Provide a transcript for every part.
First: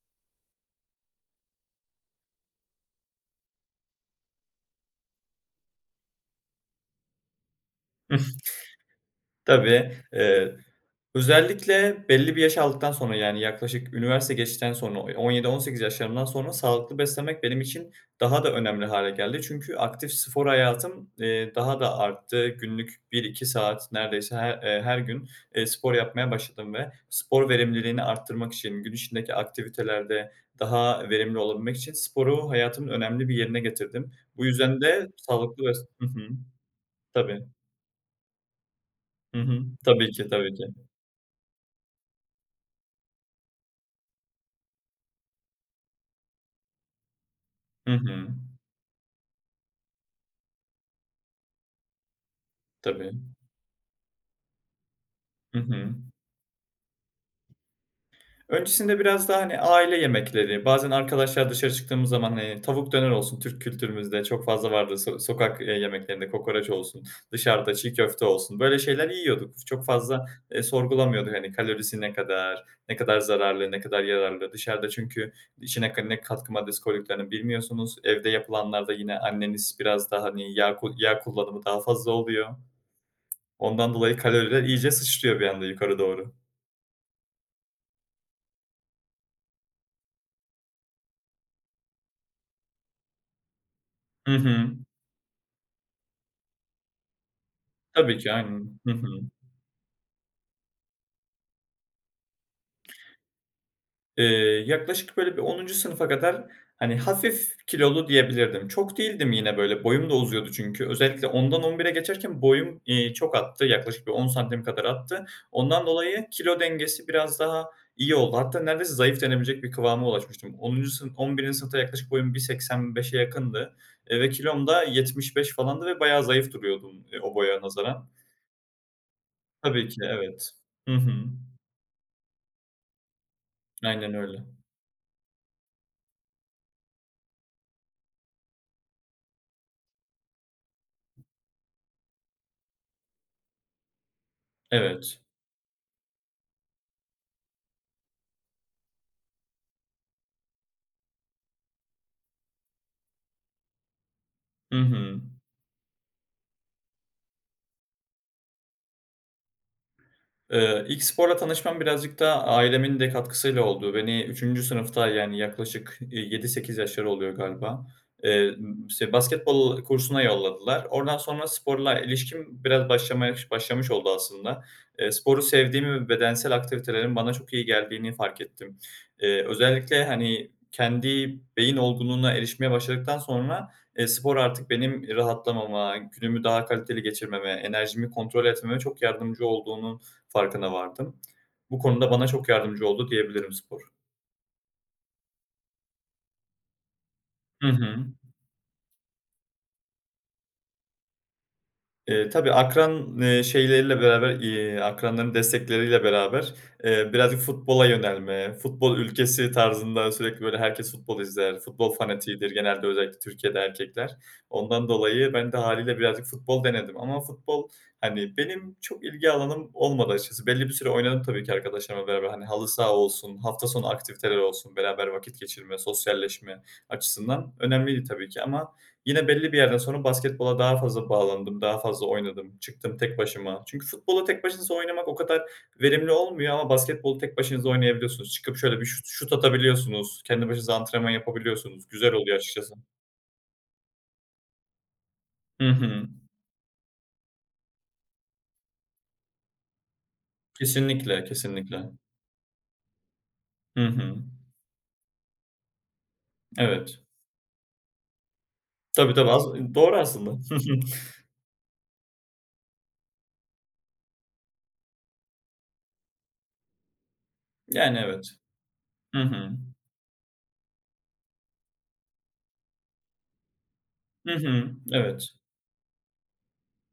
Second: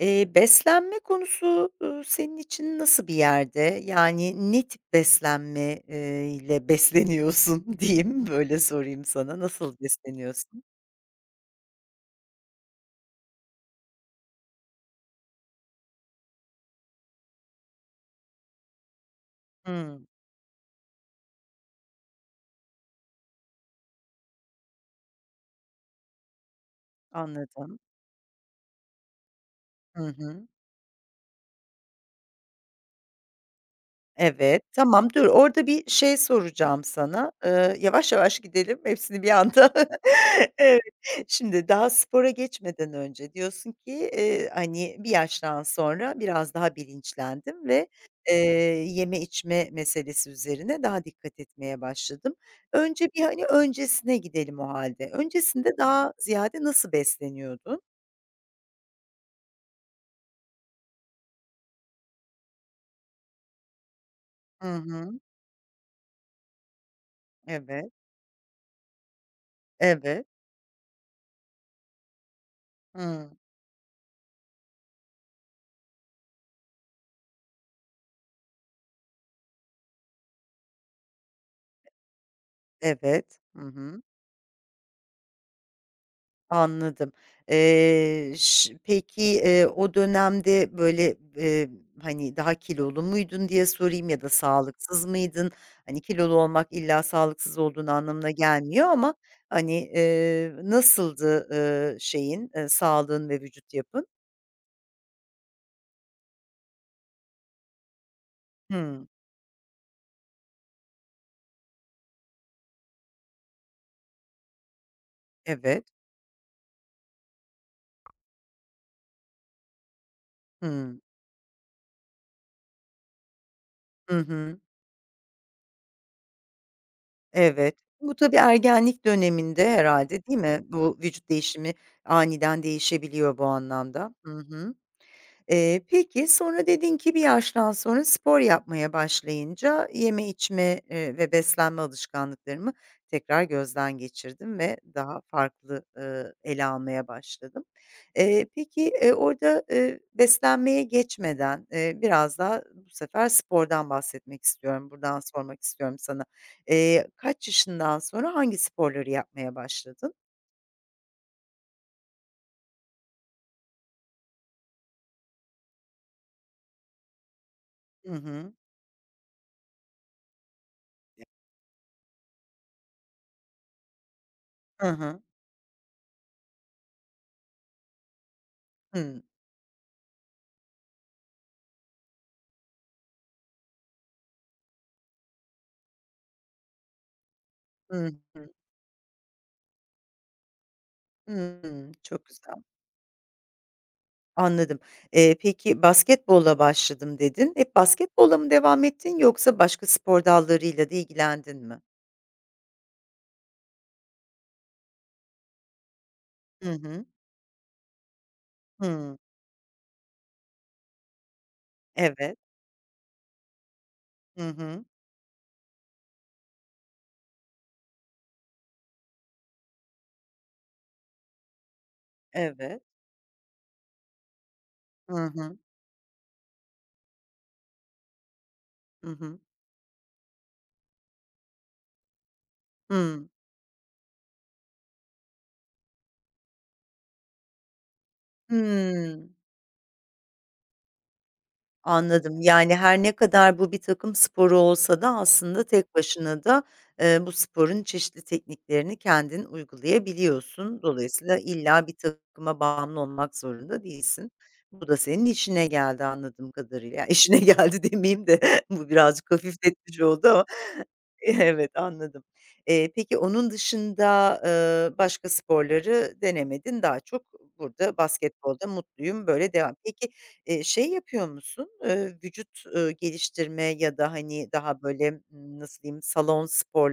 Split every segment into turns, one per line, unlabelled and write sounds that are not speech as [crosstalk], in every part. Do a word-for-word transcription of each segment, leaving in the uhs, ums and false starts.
Eee, beslenme konusu, ııı, senin için nasıl bir yerde? Yani ne tip beslenme, eee, ile [laughs] besleniyorsun diyeyim, böyle
[laughs]
sorayım sana. Nasıl
Tabii. Eee,
besleniyorsun?
özellikle belli bir yaş aldıktan sonra, yani, yaklaşık üniversite geçtikten sonra, o on yedi on sekiz yaşlarımdan sonra sağlıklı beslenmek benim için daha da önemli hale geldi. Çünkü
Hımm,
aktif spor hayatım, eee, daha da arttı. Günlük bir iki saat neredeyse her, eee, her gün, eee, spor yapmaya başladım ve spor
anladım.
verimliliğini arttırmak için, gün içindeki
Hı
aktivitelerde
hı.
daha verimli olabilmek için sporu hayatımın önemli bir yerine getirdim. Bu
Evet,
yüzden
tamam,
de
dur
sağlıklı
orada
bes
bir
Hı
şey
hı.
soracağım sana.
Tabii.
Eee, yavaş yavaş gidelim hepsini bir
Hı hı.
anda.
Tabii ki,
[laughs]
tabii ki.
Evet, şimdi daha spora geçmeden önce diyorsun ki, eee, hani, bir yaştan sonra biraz daha bilinçlendim ve,
Hı
eee,
hı.
yeme içme meselesi üzerine daha dikkat etmeye başladım. Önce
Tabii.
bir, hani, öncesine gidelim o halde.
Hı
Öncesinde
hı.
daha ziyade nasıl besleniyordun?
Öncesinde biraz daha, hani, aile yemekleri, bazen arkadaşlar dışarı çıktığımız zaman, hani, tavuk döner olsun, Türk kültürümüzde çok fazla
Hı
vardır. So
hı.
sokak, eee, yemeklerinde kokoreç olsun, dışarıda
Evet,
çiğ köfte olsun, böyle şeyler yiyorduk. Çok
evet.
fazla, eee, sorgulamıyorduk, hani, kalorisi ne kadar, ne kadar
Hıı.
zararlı, ne kadar yararlı. Dışarıda çünkü içine ka ne katkı maddesi koyduklarını bilmiyorsunuz. Evde yapılanlarda yine anneniz biraz daha, hani, yağ ku yağ kullanımı daha fazla oluyor.
Evet. Hı
Ondan
hı.
dolayı kaloriler iyice sıçrıyor bir anda yukarı doğru.
Anladım. Eee, ş peki, eee, o dönemde, böyle, eee, hani, daha kilolu muydun diye sorayım ya da
Hı hı.
sağlıksız mıydın? Hani, kilolu olmak illa sağlıksız olduğun
Tabii
anlamına
ki, aynen.
gelmiyor
Hı hı.
ama, hani, eee, nasıldı, eee, şeyin, eee, sağlığın ve vücut yapın?
Eee, yaklaşık böyle bir onuncu sınıfa kadar, hani, hafif kilolu diyebilirdim. Çok
Hımm,
değildim yine böyle, boyum da uzuyordu çünkü. Özellikle ondan on bire geçerken boyum, iii, çok attı. Yaklaşık bir on santim kadar attı.
evet.
Ondan dolayı kilo dengesi biraz daha iyi oldu. Hatta neredeyse zayıf denebilecek bir kıvama ulaşmıştım. Onuncu
Hımm.
sınıf on birinci sınıfta yaklaşık boyum bir seksen beşe yakındı,
Hı
eee, ve
hı.
kilom da yetmiş beş falandı ve bayağı zayıf duruyordum, eee, o boya
Evet.
nazaran.
Bu tabii ergenlik döneminde
Tabii ki,
herhalde değil
evet.
mi?
Hı
Bu
hı.
vücut değişimi aniden değişebiliyor bu anlamda.
Aynen
Hı
öyle.
hı. Eee, peki, sonra dedin ki bir yaştan sonra spor yapmaya başlayınca yeme, içme, eee, ve beslenme alışkanlıklarımı tekrar gözden geçirdim ve
Evet.
daha farklı, ııı, ele almaya başladım. Eee, peki, eee, orada, eee, beslenmeye geçmeden, eee, biraz daha bu sefer spordan bahsetmek
Hı
istiyorum. Buradan
hı.
sormak istiyorum sana. Eee, kaç yaşından sonra hangi sporları yapmaya başladın?
Eee, ilk sporla tanışmam birazcık da ailemin de katkısıyla oldu. Beni üçüncü sınıfta, yani yaklaşık, eee, yedi sekiz yaşları oluyor galiba.
Hı hı.
Eee, işte, basketbol kursuna yolladılar. Oradan sonra sporla ilişkim biraz başlamaya başlamış oldu aslında.
Hı
Eee,
hı.
sporu sevdiğimi ve bedensel aktivitelerin bana çok iyi geldiğini fark ettim.
Hımm.
Eee, özellikle, hani, kendi beyin olgunluğuna erişmeye başladıktan sonra, eee, spor artık benim rahatlamama, günümü daha kaliteli geçirmeme, enerjimi
Hı
kontrol
hı.
etmeme çok yardımcı olduğunu farkına vardım. Bu konuda
Çok
bana çok
güzel.
yardımcı oldu diyebilirim spor.
Anladım. Eee, peki basketbolla başladım dedin.
Hı
Hep
hı.
basketbolla mı devam ettin yoksa başka spor dallarıyla da ilgilendin mi?
Eee, tabii akran, eee, şeyleriyle beraber, iii, akranların destekleriyle beraber,
Hı hı.
eee, birazcık futbola yönelme, futbol
Hıı.
ülkesi tarzında sürekli böyle herkes futbol izler, futbol
Evet.
fanatiğidir genelde özellikle Türkiye'de erkekler.
Hı hı.
Ondan dolayı ben de hâliyle birazcık futbol denedim ama futbol, hani, benim çok ilgi alanım olmadı açıkçası. Belli bir süre oynadım tabii ki arkadaşlarımla beraber. Hani, halı
Evet.
saha olsun, hafta sonu aktiviteleri olsun, beraber
Hı
vakit
hı.
geçirme, sosyalleşme açısından önemliydi tabii ki ama
Hı
yine
hı.
belli bir yerden sonra basketbola daha fazla bağlandım, daha fazla oynadım. Çıktım tek
Hıı.
başıma. Çünkü futbolu tek başınıza oynamak o kadar verimli olmuyor ama basketbolu tek başınıza oynayabiliyorsunuz. Çıkıp şöyle bir şut
Hıı.
şut atabiliyorsunuz. Kendi başınıza antrenman yapabiliyorsunuz. Güzel oluyor
Anladım. Yani,
açıkçası.
her ne kadar bu bir takım sporu olsa da aslında
Hı
tek
hı.
başına da, eee, bu sporun çeşitli tekniklerini kendin uygulayabiliyorsun.
Kesinlikle,
Dolayısıyla illa
kesinlikle.
bir takıma bağımlı olmak zorunda
Hı hı.
değilsin. Bu da senin işine geldi anladığım kadarıyla.
Evet.
Ya, işine [laughs] geldi demeyeyim de [laughs] bu
Tabii,
birazcık
tabii. As doğru
hafifletmiş oldu
aslında. [laughs]
ama evet, anladım. Eee, peki onun dışında, eee, başka sporları denemedin. Daha çok burada
Yani evet.
basketbolda
Hı
mutluyum,
hı.
böyle devam. Peki, eee, şey yapıyor musun? Eee, vücut, eee, geliştirme ya da,
Hı
hani,
hı.
daha böyle,
Evet.
ımm, nasıl diyeyim, salon spor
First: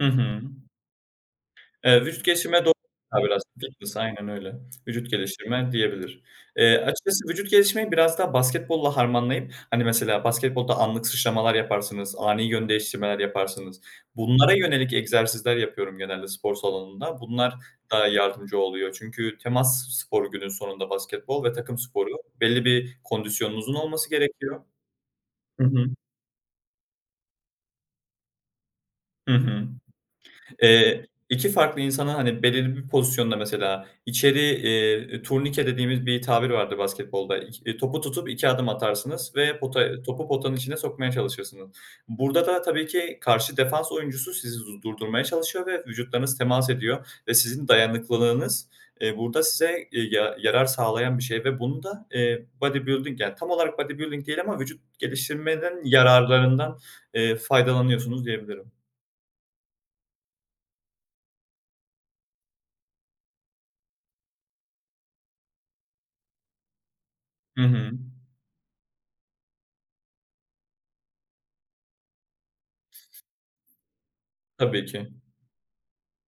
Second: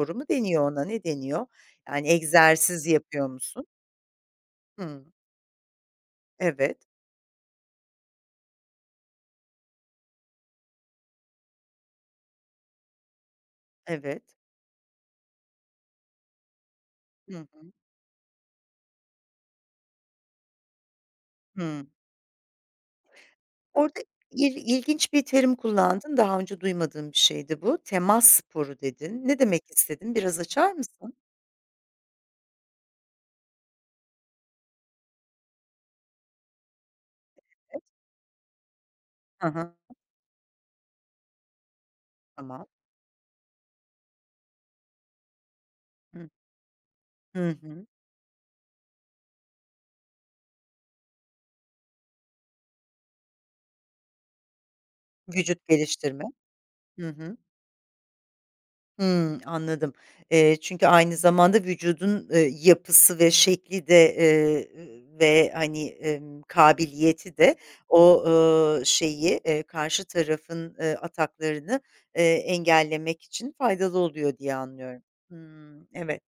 Hı
mu
hı.
deniyor ona, ne deniyor?
Eee,
Yani
vücut geliştirmeye doğru
egzersiz
hitap
yapıyor
biraz
musun?
fitness aynen öyle. Vücut
Hımm.
geliştirme diyebilir. Eee,
Evet,
açıkçası vücut geliştirmeyi biraz daha basketbolla harmanlayıp, hani, mesela basketbolda anlık sıçramalar yaparsınız, ani yön değiştirmeler yaparsınız.
evet.
Bunlara yönelik egzersizler yapıyorum genelde spor salonunda.
Hı
Bunlar
hı.
daha yardımcı oluyor. Çünkü temas sporu günün sonunda basketbol ve takım
Hıı.
sporu. Belli bir kondisyonunuzun
Orada
olması
il
gerekiyor.
ilginç bir terim
Hı hı.
kullandın. Daha önce duymadığım bir şeydi bu. "Temas sporu" dedin.
Hı
Ne demek
hı.
istedin? Biraz açar
Eee,
mısın?
iki farklı insana, hani, belirli bir pozisyonda mesela içeri, eee, turnike dediğimiz bir tabir vardır basketbolda. İk
Evet.
topu tutup iki adım atarsınız
Hı
ve
hı.
pota topu potanın içine sokmaya çalışırsınız. Burada da
Tamam.
tabii ki karşı defans oyuncusu sizi du durdurmaya çalışıyor ve
Hı.
vücutlarınız temas ediyor ve
Hı
sizin
hı.
dayanıklılığınız, eee, burada size, eee, ya yarar sağlayan bir şey ve bunu da, eee, bodybuilding, yani, tam olarak bodybuilding değil ama vücut
Vücut
geliştirmenin
geliştirme.
yararlarından,
Hı
eee,
hı.
faydalanıyorsunuz diyebilirim.
Hımm, anladım. Eee, çünkü aynı zamanda vücudun, eee, yapısı ve şekli de, eee, ve, hani, emm, kabiliyeti de
Hı hı.
o, ııı, şeyi, eee, karşı tarafın, eee, ataklarını, eee, engellemek için faydalı oluyor diye
Tabii
anlıyorum.
ki.
Hımm, evet.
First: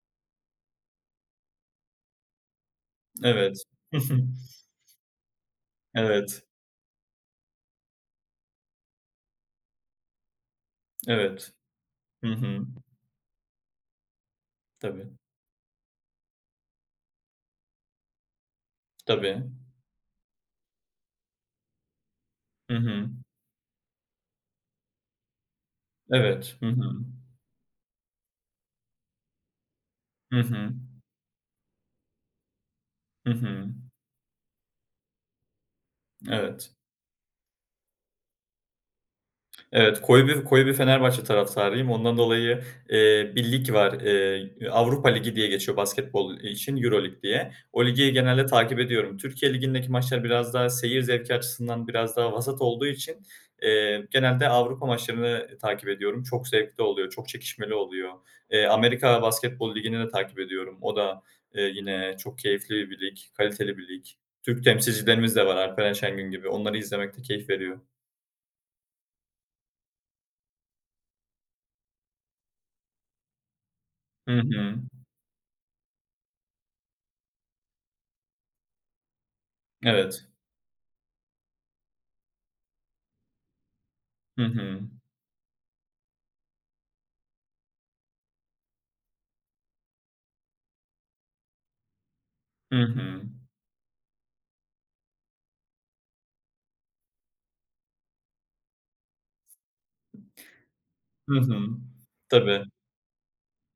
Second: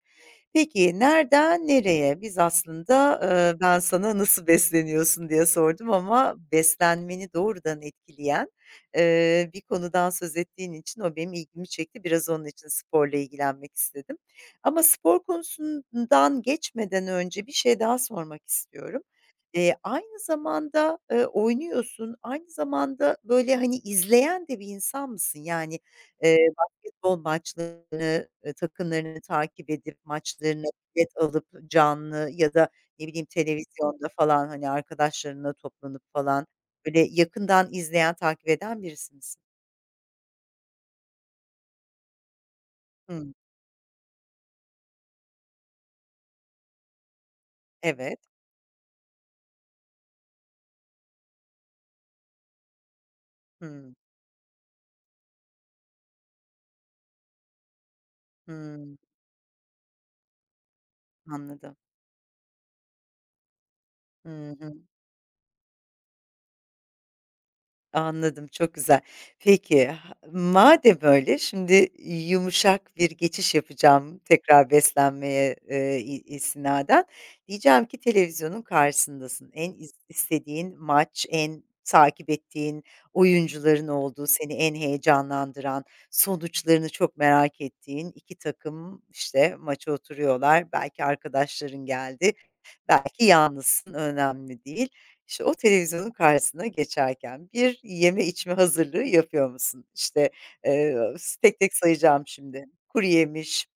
Peki, nereden nereye? Biz aslında,
Evet.
eee, ben
[laughs] Hı
sana
hı.
nasıl besleniyorsun diye sordum ama
Evet,
beslenmeni doğrudan etkileyen, eee, bir konudan söz ettiğin için o benim
evet.
ilgimi çekti.
Hı
Biraz onun
hı.
için sporla ilgilenmek istedim. Ama
Tabii,
spor konusundan geçmeden önce bir şey daha sormak istiyorum.
tabii.
Eee, aynı zamanda, eee, oynuyorsun, aynı
Hı hı.
zamanda, böyle, hani, izleyen de bir insan mısın? Yani,
Evet. Hı hı.
beyzbol maçlarını, eee, takımlarını takip edip
Hı
maçlarına
hı.
bilet alıp canlı ya da ne bileyim
Hı hı.
televizyonda falan, hani, arkadaşlarına toplanıp falan,
Evet.
böyle, yakından izleyen, takip eden birisi misin?
Evet, koyu bir koyu bir Fenerbahçe taraftarıyım. Ondan dolayı,
Hımm.
eee, bir lig var, eee, Avrupa Ligi diye geçiyor basketbol için, Euroleague diye. O ligi
Evet.
genelde takip ediyorum. Türkiye Ligi'ndeki maçlar biraz daha seyir zevki açısından biraz daha vasat olduğu için,
Hımm.
eee, genelde Avrupa maçlarını takip ediyorum. Çok zevkli oluyor, çok çekişmeli oluyor. Eee,
Hımm.
Amerika Basketbol Ligi'ni de takip ediyorum. O da, eee,
Anladım.
yine çok keyifli bir lig, kaliteli bir lig.
Hı
Türk
hı.
temsilcilerimiz de var, Alperen Şengün gibi. Onları izlemek de keyif veriyor.
Anladım, çok güzel. Peki, ha madem öyle, şimdi yumuşak bir geçiş yapacağım
Hı
tekrar
hı.
beslenmeye, eee, i istinaden. Diyeceğim ki televizyonun karşısındasın. En is
Evet.
istediğin maç, en takip ettiğin oyuncuların olduğu,
Hı
seni en
hı.
heyecanlandıran, sonuçlarını çok merak ettiğin iki takım, işte, maça oturuyorlar. Belki arkadaşların geldi,
Hı hı.
belki yalnızsın, önemli değil. İşte, o televizyonun karşısına geçerken bir yeme içme hazırlığı yapıyor musun? İşte, eee, s
Hı hı.
tek tek sayacağım
Tabii.
şimdi. Kuruyemiş,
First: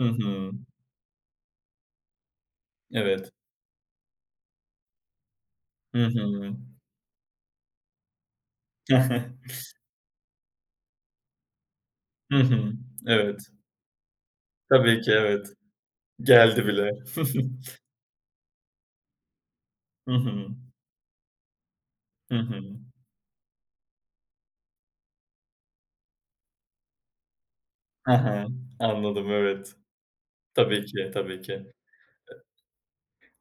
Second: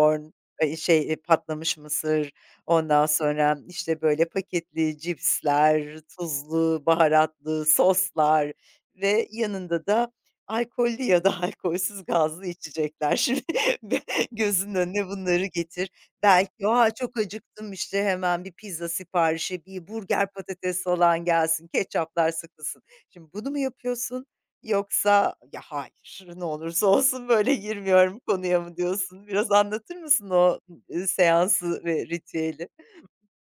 Hı hı.
eee, şey, eee, patlamış mısır, ondan
Evet.
sonra, işte, böyle, paketli cipsler,
Hı hı.
tuzlu, baharatlı soslar ve
[laughs]
yanında da alkollü ya da [laughs] alkolsüz
Hı
gazlı
hı.
içecekler.
Evet.
Şimdi [laughs] be gözünün
Tabii
önüne
ki,
bunları
evet.
getir.
Geldi
Belki, "A,
bile.
çok acıktım,
[laughs]
işte, hemen bir pizza siparişi, bir
Hı
burger
hı.
patates falan gelsin, ketçaplar
Hı hı.
sıkılsın." Şimdi bunu mu yapıyorsun yoksa "Ya, hayır, ne olursa olsun böyle girmiyorum
Hı
konuya." mı diyorsun?
Anladım,
Biraz
evet.
anlatır mısın o,
Tabii
ııı,
ki, tabii ki.
seansı ve ritüeli?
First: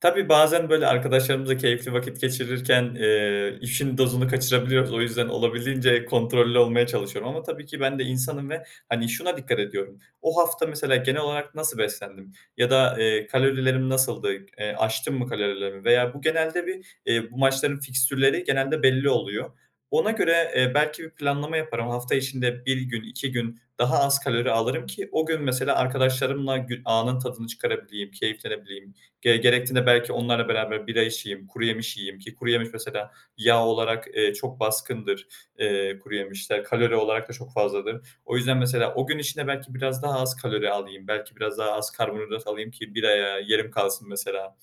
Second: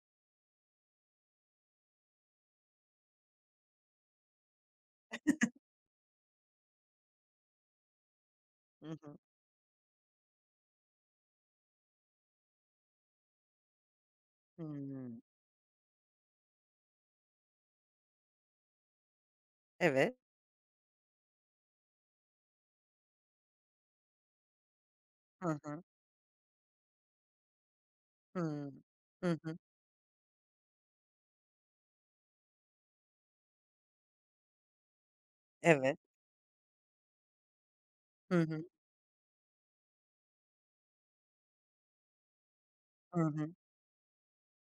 Tabii, bazen böyle arkadaşlarımızla keyifli vakit geçirirken, eee, işin dozunu kaçırabiliyoruz. O yüzden olabildiğince kontrollü olmaya çalışıyorum ama tabii ki ben de insanım ve,
Hı
hani,
hı.
şuna dikkat ediyorum. O hafta mesela genel olarak nasıl beslendim ya da, eee, kalorilerim nasıldı, eee, aştım
Hımm.
mı kalorilerimi veya bu genelde bir, eee, bu maçların fikstürleri genelde belli oluyor. Ona
Evet.
göre, eee, belki bir planlama yaparım. Hafta içinde bir gün, iki gün daha az kalori alırım ki o gün
Hı
mesela
hı.
arkadaşlarımla gü anın tadını çıkarabileyim,
Hıı.
keyiflenebileyim. Ge
Hı hı.
gerektiğinde belki onlarla beraber bira içeyim, kuru yemiş yiyeyim ki kuru yemiş mesela yağ olarak, eee, çok baskındır,
Evet.
eee, kuru yemişler. Kalori olarak da çok fazladır. O
Hı
yüzden
hı.
mesela o gün içinde belki biraz daha az kalori alayım, belki biraz daha az karbonhidrat alayım ki
Hı
biraya
hı.
yerim kalsın mesela.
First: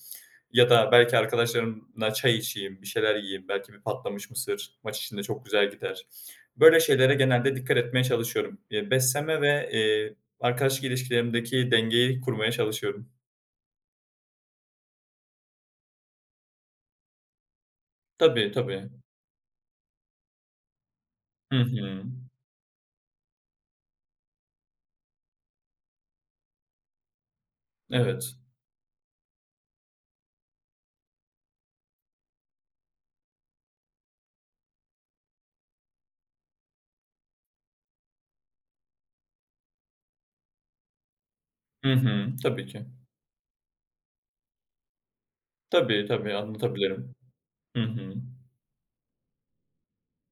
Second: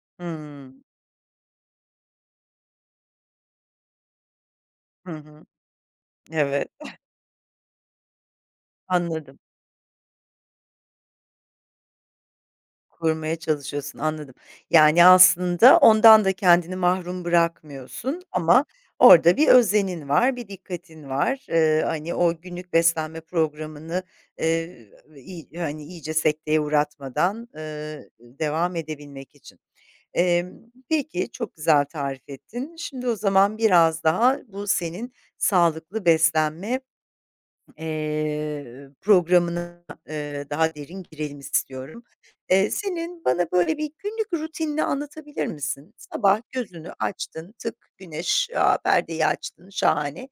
Ya
Hıı.
da belki arkadaşlarımla çay içeyim, bir şeyler yiyeyim, belki bir patlamış mısır maç
Hı
içinde çok
hı.
güzel gider.
Evet.
Böyle şeylere genelde dikkat etmeye çalışıyorum. Eee,
Anladım.
beslenme ve, eee, arkadaşlık ilişkilerimdeki dengeyi kurmaya çalışıyorum.
Kurmaya çalışıyorsun, anladım. Yani, aslında ondan da kendini mahrum bırakmıyorsun
Tabii,
ama
tabii.
orada bir özenin var, bir dikkatin var.
Hı
Eee,
hı.
hani, o günlük beslenme programını, eee, iy hani, iyice sekteye uğratmadan, eee,
Evet.
devam edebilmek için. Emm, peki, çok güzel tarif ettin. Şimdi o zaman biraz daha bu senin sağlıklı beslenme Eee, programına, eee, daha derin girelim
Hı
istiyorum.
hı. Tabii
Eee,
ki.
senin bana böyle bir günlük rutinini anlatabilir misin?
Tabii, tabii
Sabah gözünü
anlatabilirim.
açtın, tık
Hı hı.
güneş, a, perdeyi açtın, şahane.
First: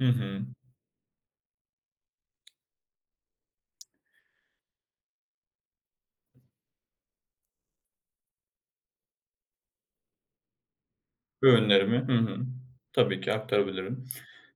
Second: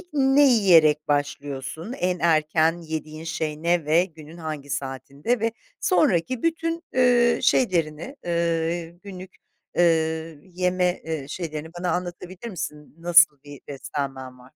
Hı
ne
hı.
yiyerek başlıyorsun? En erken yediğin şey ne ve günün hangi saatinde ve sonraki bütün, eee, şeylerini, eee, günlük, eee, yeme, eee, şeylerini bana
Öğünlerimi Hı hı.
anlatabilir misin?
Tabii ki
Nasıl bir
aktarabilirim.
beslenmen var?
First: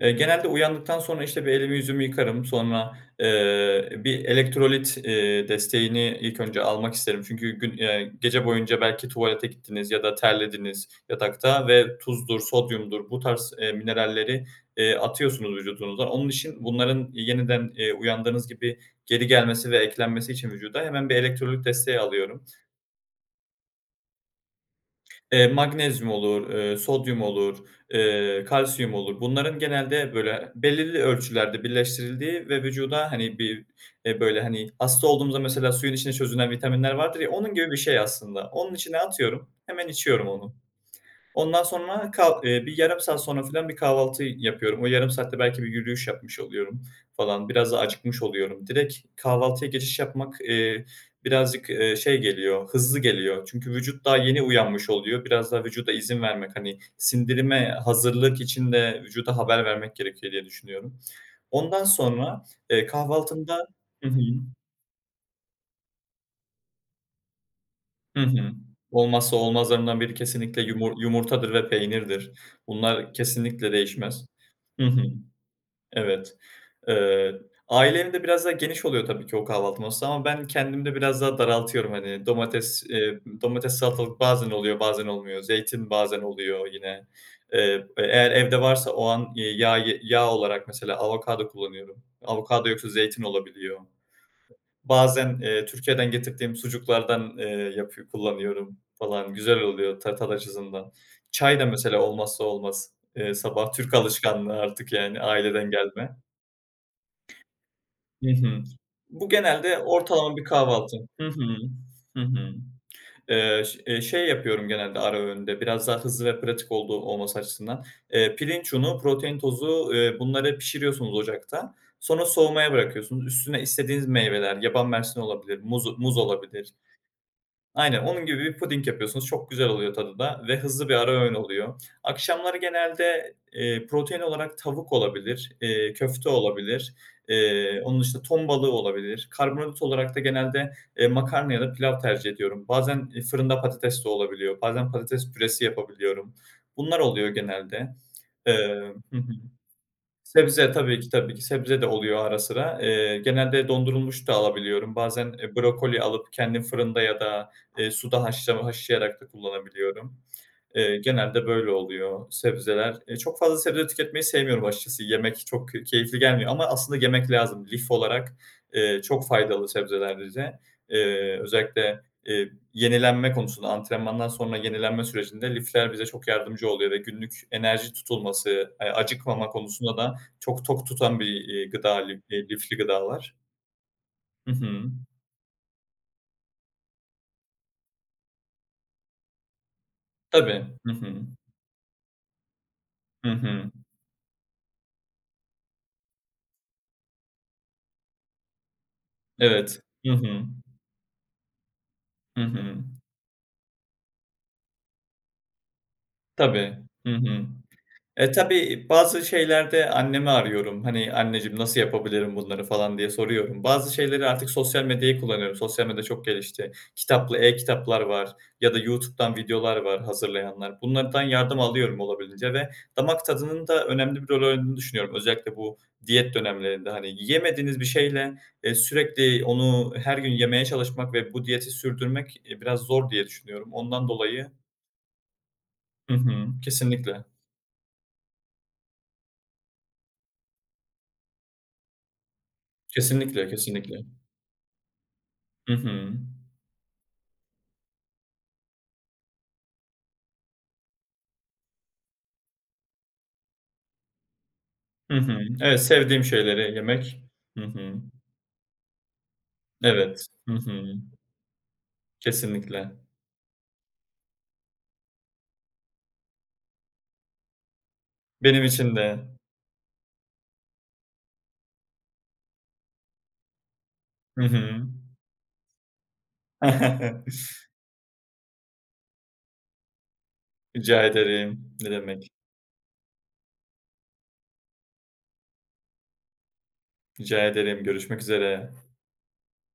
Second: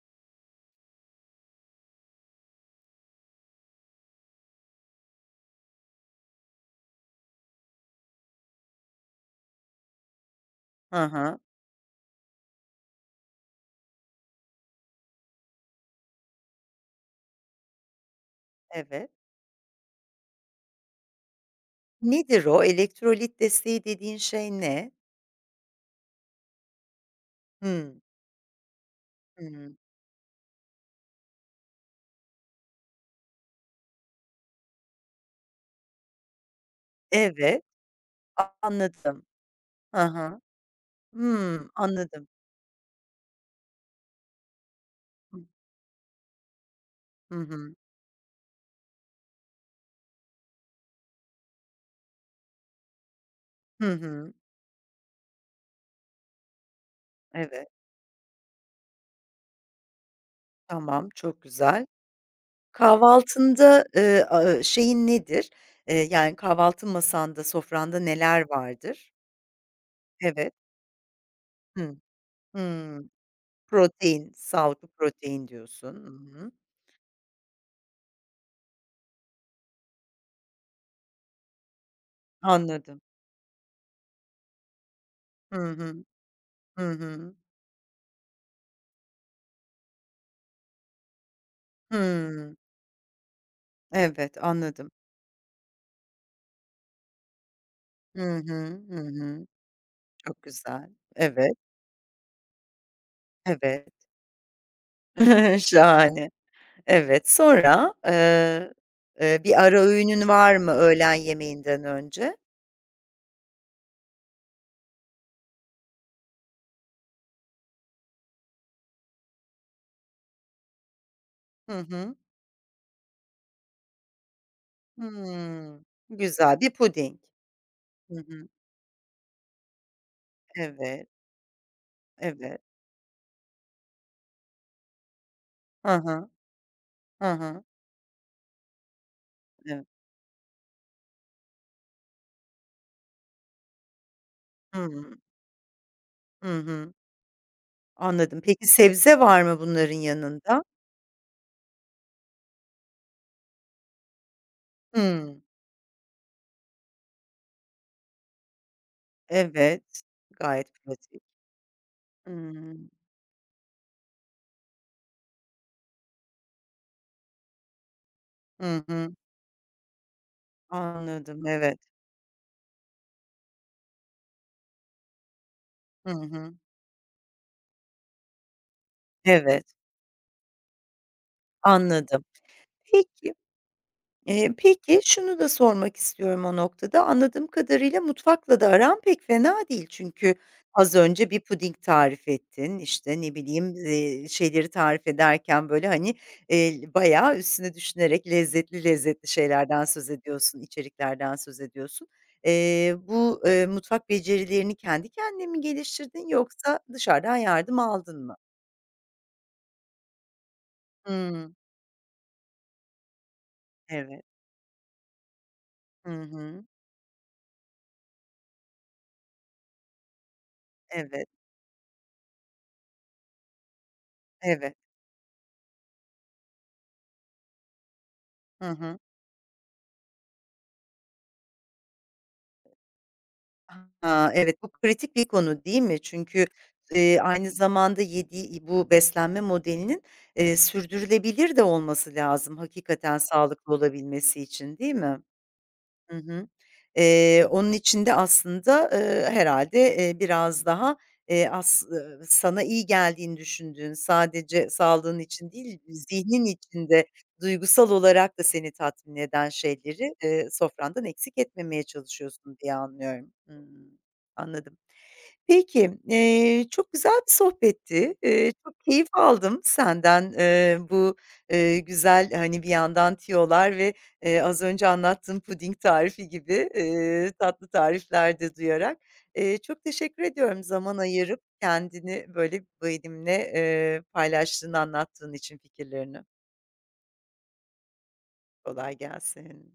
Eee, genelde uyandıktan sonra, işte, bir elimi yüzümü yıkarım. Sonra, eee, bir elektrolit, eee, desteğini ilk önce almak isterim. Çünkü gün eee, gece boyunca belki tuvalete gittiniz ya da terlediniz
Hı hı.
yatakta ve tuzdur, sodyumdur bu tarz, eee, mineralleri, eee, atıyorsunuz vücudunuzdan. Onun için bunların yeniden, eee, uyandığınız gibi
Evet.
geri gelmesi ve eklenmesi için vücuda hemen bir elektrolit desteği alıyorum.
Nedir o? Elektrolit desteği dediğin şey ne?
Eee, magnezyum olur, eee, sodyum olur,
Hımm.
eee, kalsiyum olur. Bunların
Hımm.
genelde, böyle, belirli ölçülerde birleştirildiği ve vücuda, hani, bir, eee, böyle, hani, hasta olduğumuzda mesela suyun içinde çözünen vitaminler vardır ya, onun
Evet,
gibi bir şey aslında. Onun içine
anladım.
atıyorum, hemen
Hı
içiyorum
hı.
onu. Ondan
Hımm,
sonra
anladım.
kal eee, bir yarım saat sonra filan bir kahvaltı yapıyorum. O yarım
Hı
saatte
hı.
belki bir yürüyüş yapmış oluyorum falan. Biraz
Hı.
da acıkmış oluyorum. Direkt kahvaltıya geçiş yapmak, eee, birazcık, eee, şey geliyor, hızlı geliyor. Çünkü
Hı
vücut daha
hı.
yeni uyanmış oluyor. Biraz daha vücuda izin vermek, hani,
Evet,
sindirime hazırlık için de vücuda haber vermek gerekiyor diye düşünüyorum.
tamam, çok
Ondan
güzel.
sonra, eee, kahvaltımda
Kahvaltında,
Hı hı.
eee, aaa, şeyin nedir? Eee, yani kahvaltı masanda, sofranda
Hı
neler
hı.
vardır?
Olmazsa olmazlarından biri
Evet.
kesinlikle yumur yumurtadır ve
Hı.
peynirdir.
Hımm.
Bunlar kesinlikle değişmez.
Protein,
Hı
sağlıklı
hı.
protein diyorsun.
Evet.
Hı hı.
Eee, ailemde biraz daha geniş oluyor tabii ki o kahvaltı masası ama ben kendimde biraz daha daraltıyorum. Hani, domates,
Anladım.
eee, domates, salatalık bazen oluyor, bazen olmuyor.
Hı
Zeytin
hı.
bazen oluyor
Hı
yine.
hı.
Eee, eğer evde varsa o an, eee, yağ ye yağ olarak mesela avokado kullanıyorum.
Hımm.
Avokado yoksa zeytin olabiliyor.
Evet, anladım.
Bazen, eee, Türkiye'den getirdiğim sucuklardan, eee, yapıyor
Hı
kullanıyorum
hı. Hı
falan.
hı.
Güzel oluyor ta
Çok güzel.
açısından.
Evet,
Çay da mesela olmazsa olmaz. Eee, sabah
evet.
Türk alışkanlığı artık yani
[laughs]
aileden gelme.
Şahane. Evet, sonra,
Hı hı.
eee,
Bu
eee, bir
genelde
ara öğünün
ortalama bir
var mı
kahvaltı.
öğlen
Hı hı.
yemeğinden
Hı
önce?
hı. Eee, ş eee, şey yapıyorum genelde ara öğünde biraz daha hızlı ve pratik olduğu olması açısından. Eee, pirinç unu, protein tozu, eee, bunları pişiriyorsunuz ocakta.
Hı hı.
Sonra soğumaya bırakıyorsunuz. Üstüne istediğiniz meyveler, yaban mersini olabilir,
Hımm.
muz muz
Güzel,
olabilir.
bir puding.
Aynen,
Hı
onun gibi
hı.
bir puding yapıyorsunuz. Çok güzel oluyor tadı da ve hızlı bir
Evet,
ara öğün oluyor. Akşamları
evet.
genelde, eee, protein olarak tavuk olabilir,
Hı
eee,
hı.
köfte olabilir,
Hı hı.
eee, onun dışında ton balığı olabilir. Karbonhidrat
Evet.
olarak da genelde, eee, makarna ya da pilav tercih ediyorum. Bazen, eee, fırında patates de olabiliyor, bazen
Hımm.
patates püresi yapabiliyorum.
Hı hı. Hı.
Bunlar oluyor genelde.
Anladım. Peki
Eee
sebze
Hı
var mı bunların yanında?
Sebze tabii ki, tabii ki. Sebze de oluyor ara sıra. Eee, genelde dondurulmuş da alabiliyorum. Bazen,
Hımm.
eee, brokoli alıp kendim fırında ya da, eee, suda haşlama haşlayarak da
Evet,
kullanabiliyorum.
gayet
Eee,
pratik.
genelde böyle oluyor
Hımm.
sebzeler. Eee, çok fazla sebze tüketmeyi sevmiyorum açıkçası. Yemek çok k keyifli gelmiyor ama aslında yemek lazım. Lif olarak,
Hı
eee,
hı.
çok faydalı sebzeler bize. Eee,
Anladım, evet.
özellikle, eee, yenilenme konusunda antrenmandan sonra yenilenme sürecinde lifler bize
Hı
çok
hı.
yardımcı oluyor ve günlük enerji tutulması, eee, acıkmama
Evet,
konusunda da çok tok tutan bir, iii, gıda lif
anladım.
eee, lifli gıdalar.
Peki
Hı
Eee,
hı.
peki, şunu da sormak istiyorum o noktada. Anladığım kadarıyla mutfakla da aran pek fena değil. Çünkü
Tabii. Hı
az
hı.
önce bir puding tarif ettin, işte,
Hı
ne
hı.
bileyim, eee, şeyleri tarif ederken, böyle, hani, eee, bayağı üstüne düşünerek lezzetli lezzetli
Evet.
şeylerden söz
Hı hı.
ediyorsun, içeriklerden söz ediyorsun.
Hı hı.
Eee, bu, eee, mutfak becerilerini kendi kendine mi geliştirdin
Tabii.
yoksa
Hı
dışarıdan
hı.
yardım aldın
E,
mı?
tabii bazı şeylerde annemi arıyorum. Hani,
Hımm.
"Anneciğim, nasıl yapabilirim bunları?" falan diye soruyorum. Bazı
Evet.
şeyleri artık sosyal medyayı kullanıyorum. Sosyal medya
Hı
çok
hı.
gelişti. Kitaplı e-kitaplar var ya da YouTube'dan videolar var hazırlayanlar. Bunlardan
Evet,
yardım alıyorum olabildiğince ve damak tadının da önemli bir rol
evet.
oynadığını düşünüyorum. Özellikle bu diyet dönemlerinde, hani, yemediğiniz bir şeyle,
Hı
eee,
hı.
sürekli onu her gün yemeye çalışmak ve bu diyeti sürdürmek, eee, biraz zor diye düşünüyorum. Ondan
A,
dolayı
evet, bu kritik bir konu değil mi?
Hı
Çünkü,
hı.
eee,
Kesinlikle.
aynı zamanda yediği bu beslenme modelinin, eee, sürdürülebilir de olması lazım hakikaten
Kesinlikle,
sağlıklı
kesinlikle.
olabilmesi için, değil mi?
Hı hı.
Hı hı. Eee, onun için de aslında, eee, herhâlde, eee, biraz daha, eee, as ııı, sana iyi geldiğini düşündüğün, sadece sağlığın
Hı hı.
için değil,
Evet, sevdiğim
zihnin
şeyleri
için de
yemek. Hı
duygusal
hı.
olarak da seni tatmin eden şeyleri,
Evet.
eee,
Hı hı.
sofrandan eksik etmemeye çalışıyorsun diye
Kesinlikle.
anlıyorum. Hımm, anladım. Peki, eee, çok güzel bir sohbetti. Eee,
Benim
çok
için
keyif
de.
aldım senden, eee, bu, eee, güzel, hani, bir yandan tiyolar ve, eee,
Hı
az
hı.
önce anlattığın puding tarifi gibi, eee,
[laughs]
tatlı tarifler de duyarak. Eee, çok teşekkür ediyorum zaman
Rica
ayırıp
ederim. Ne
kendini
demek.
böyle benimle, eee, paylaştığını anlattığın için fikirlerini.
Rica ederim. Görüşmek üzere.
Kolay gelsin.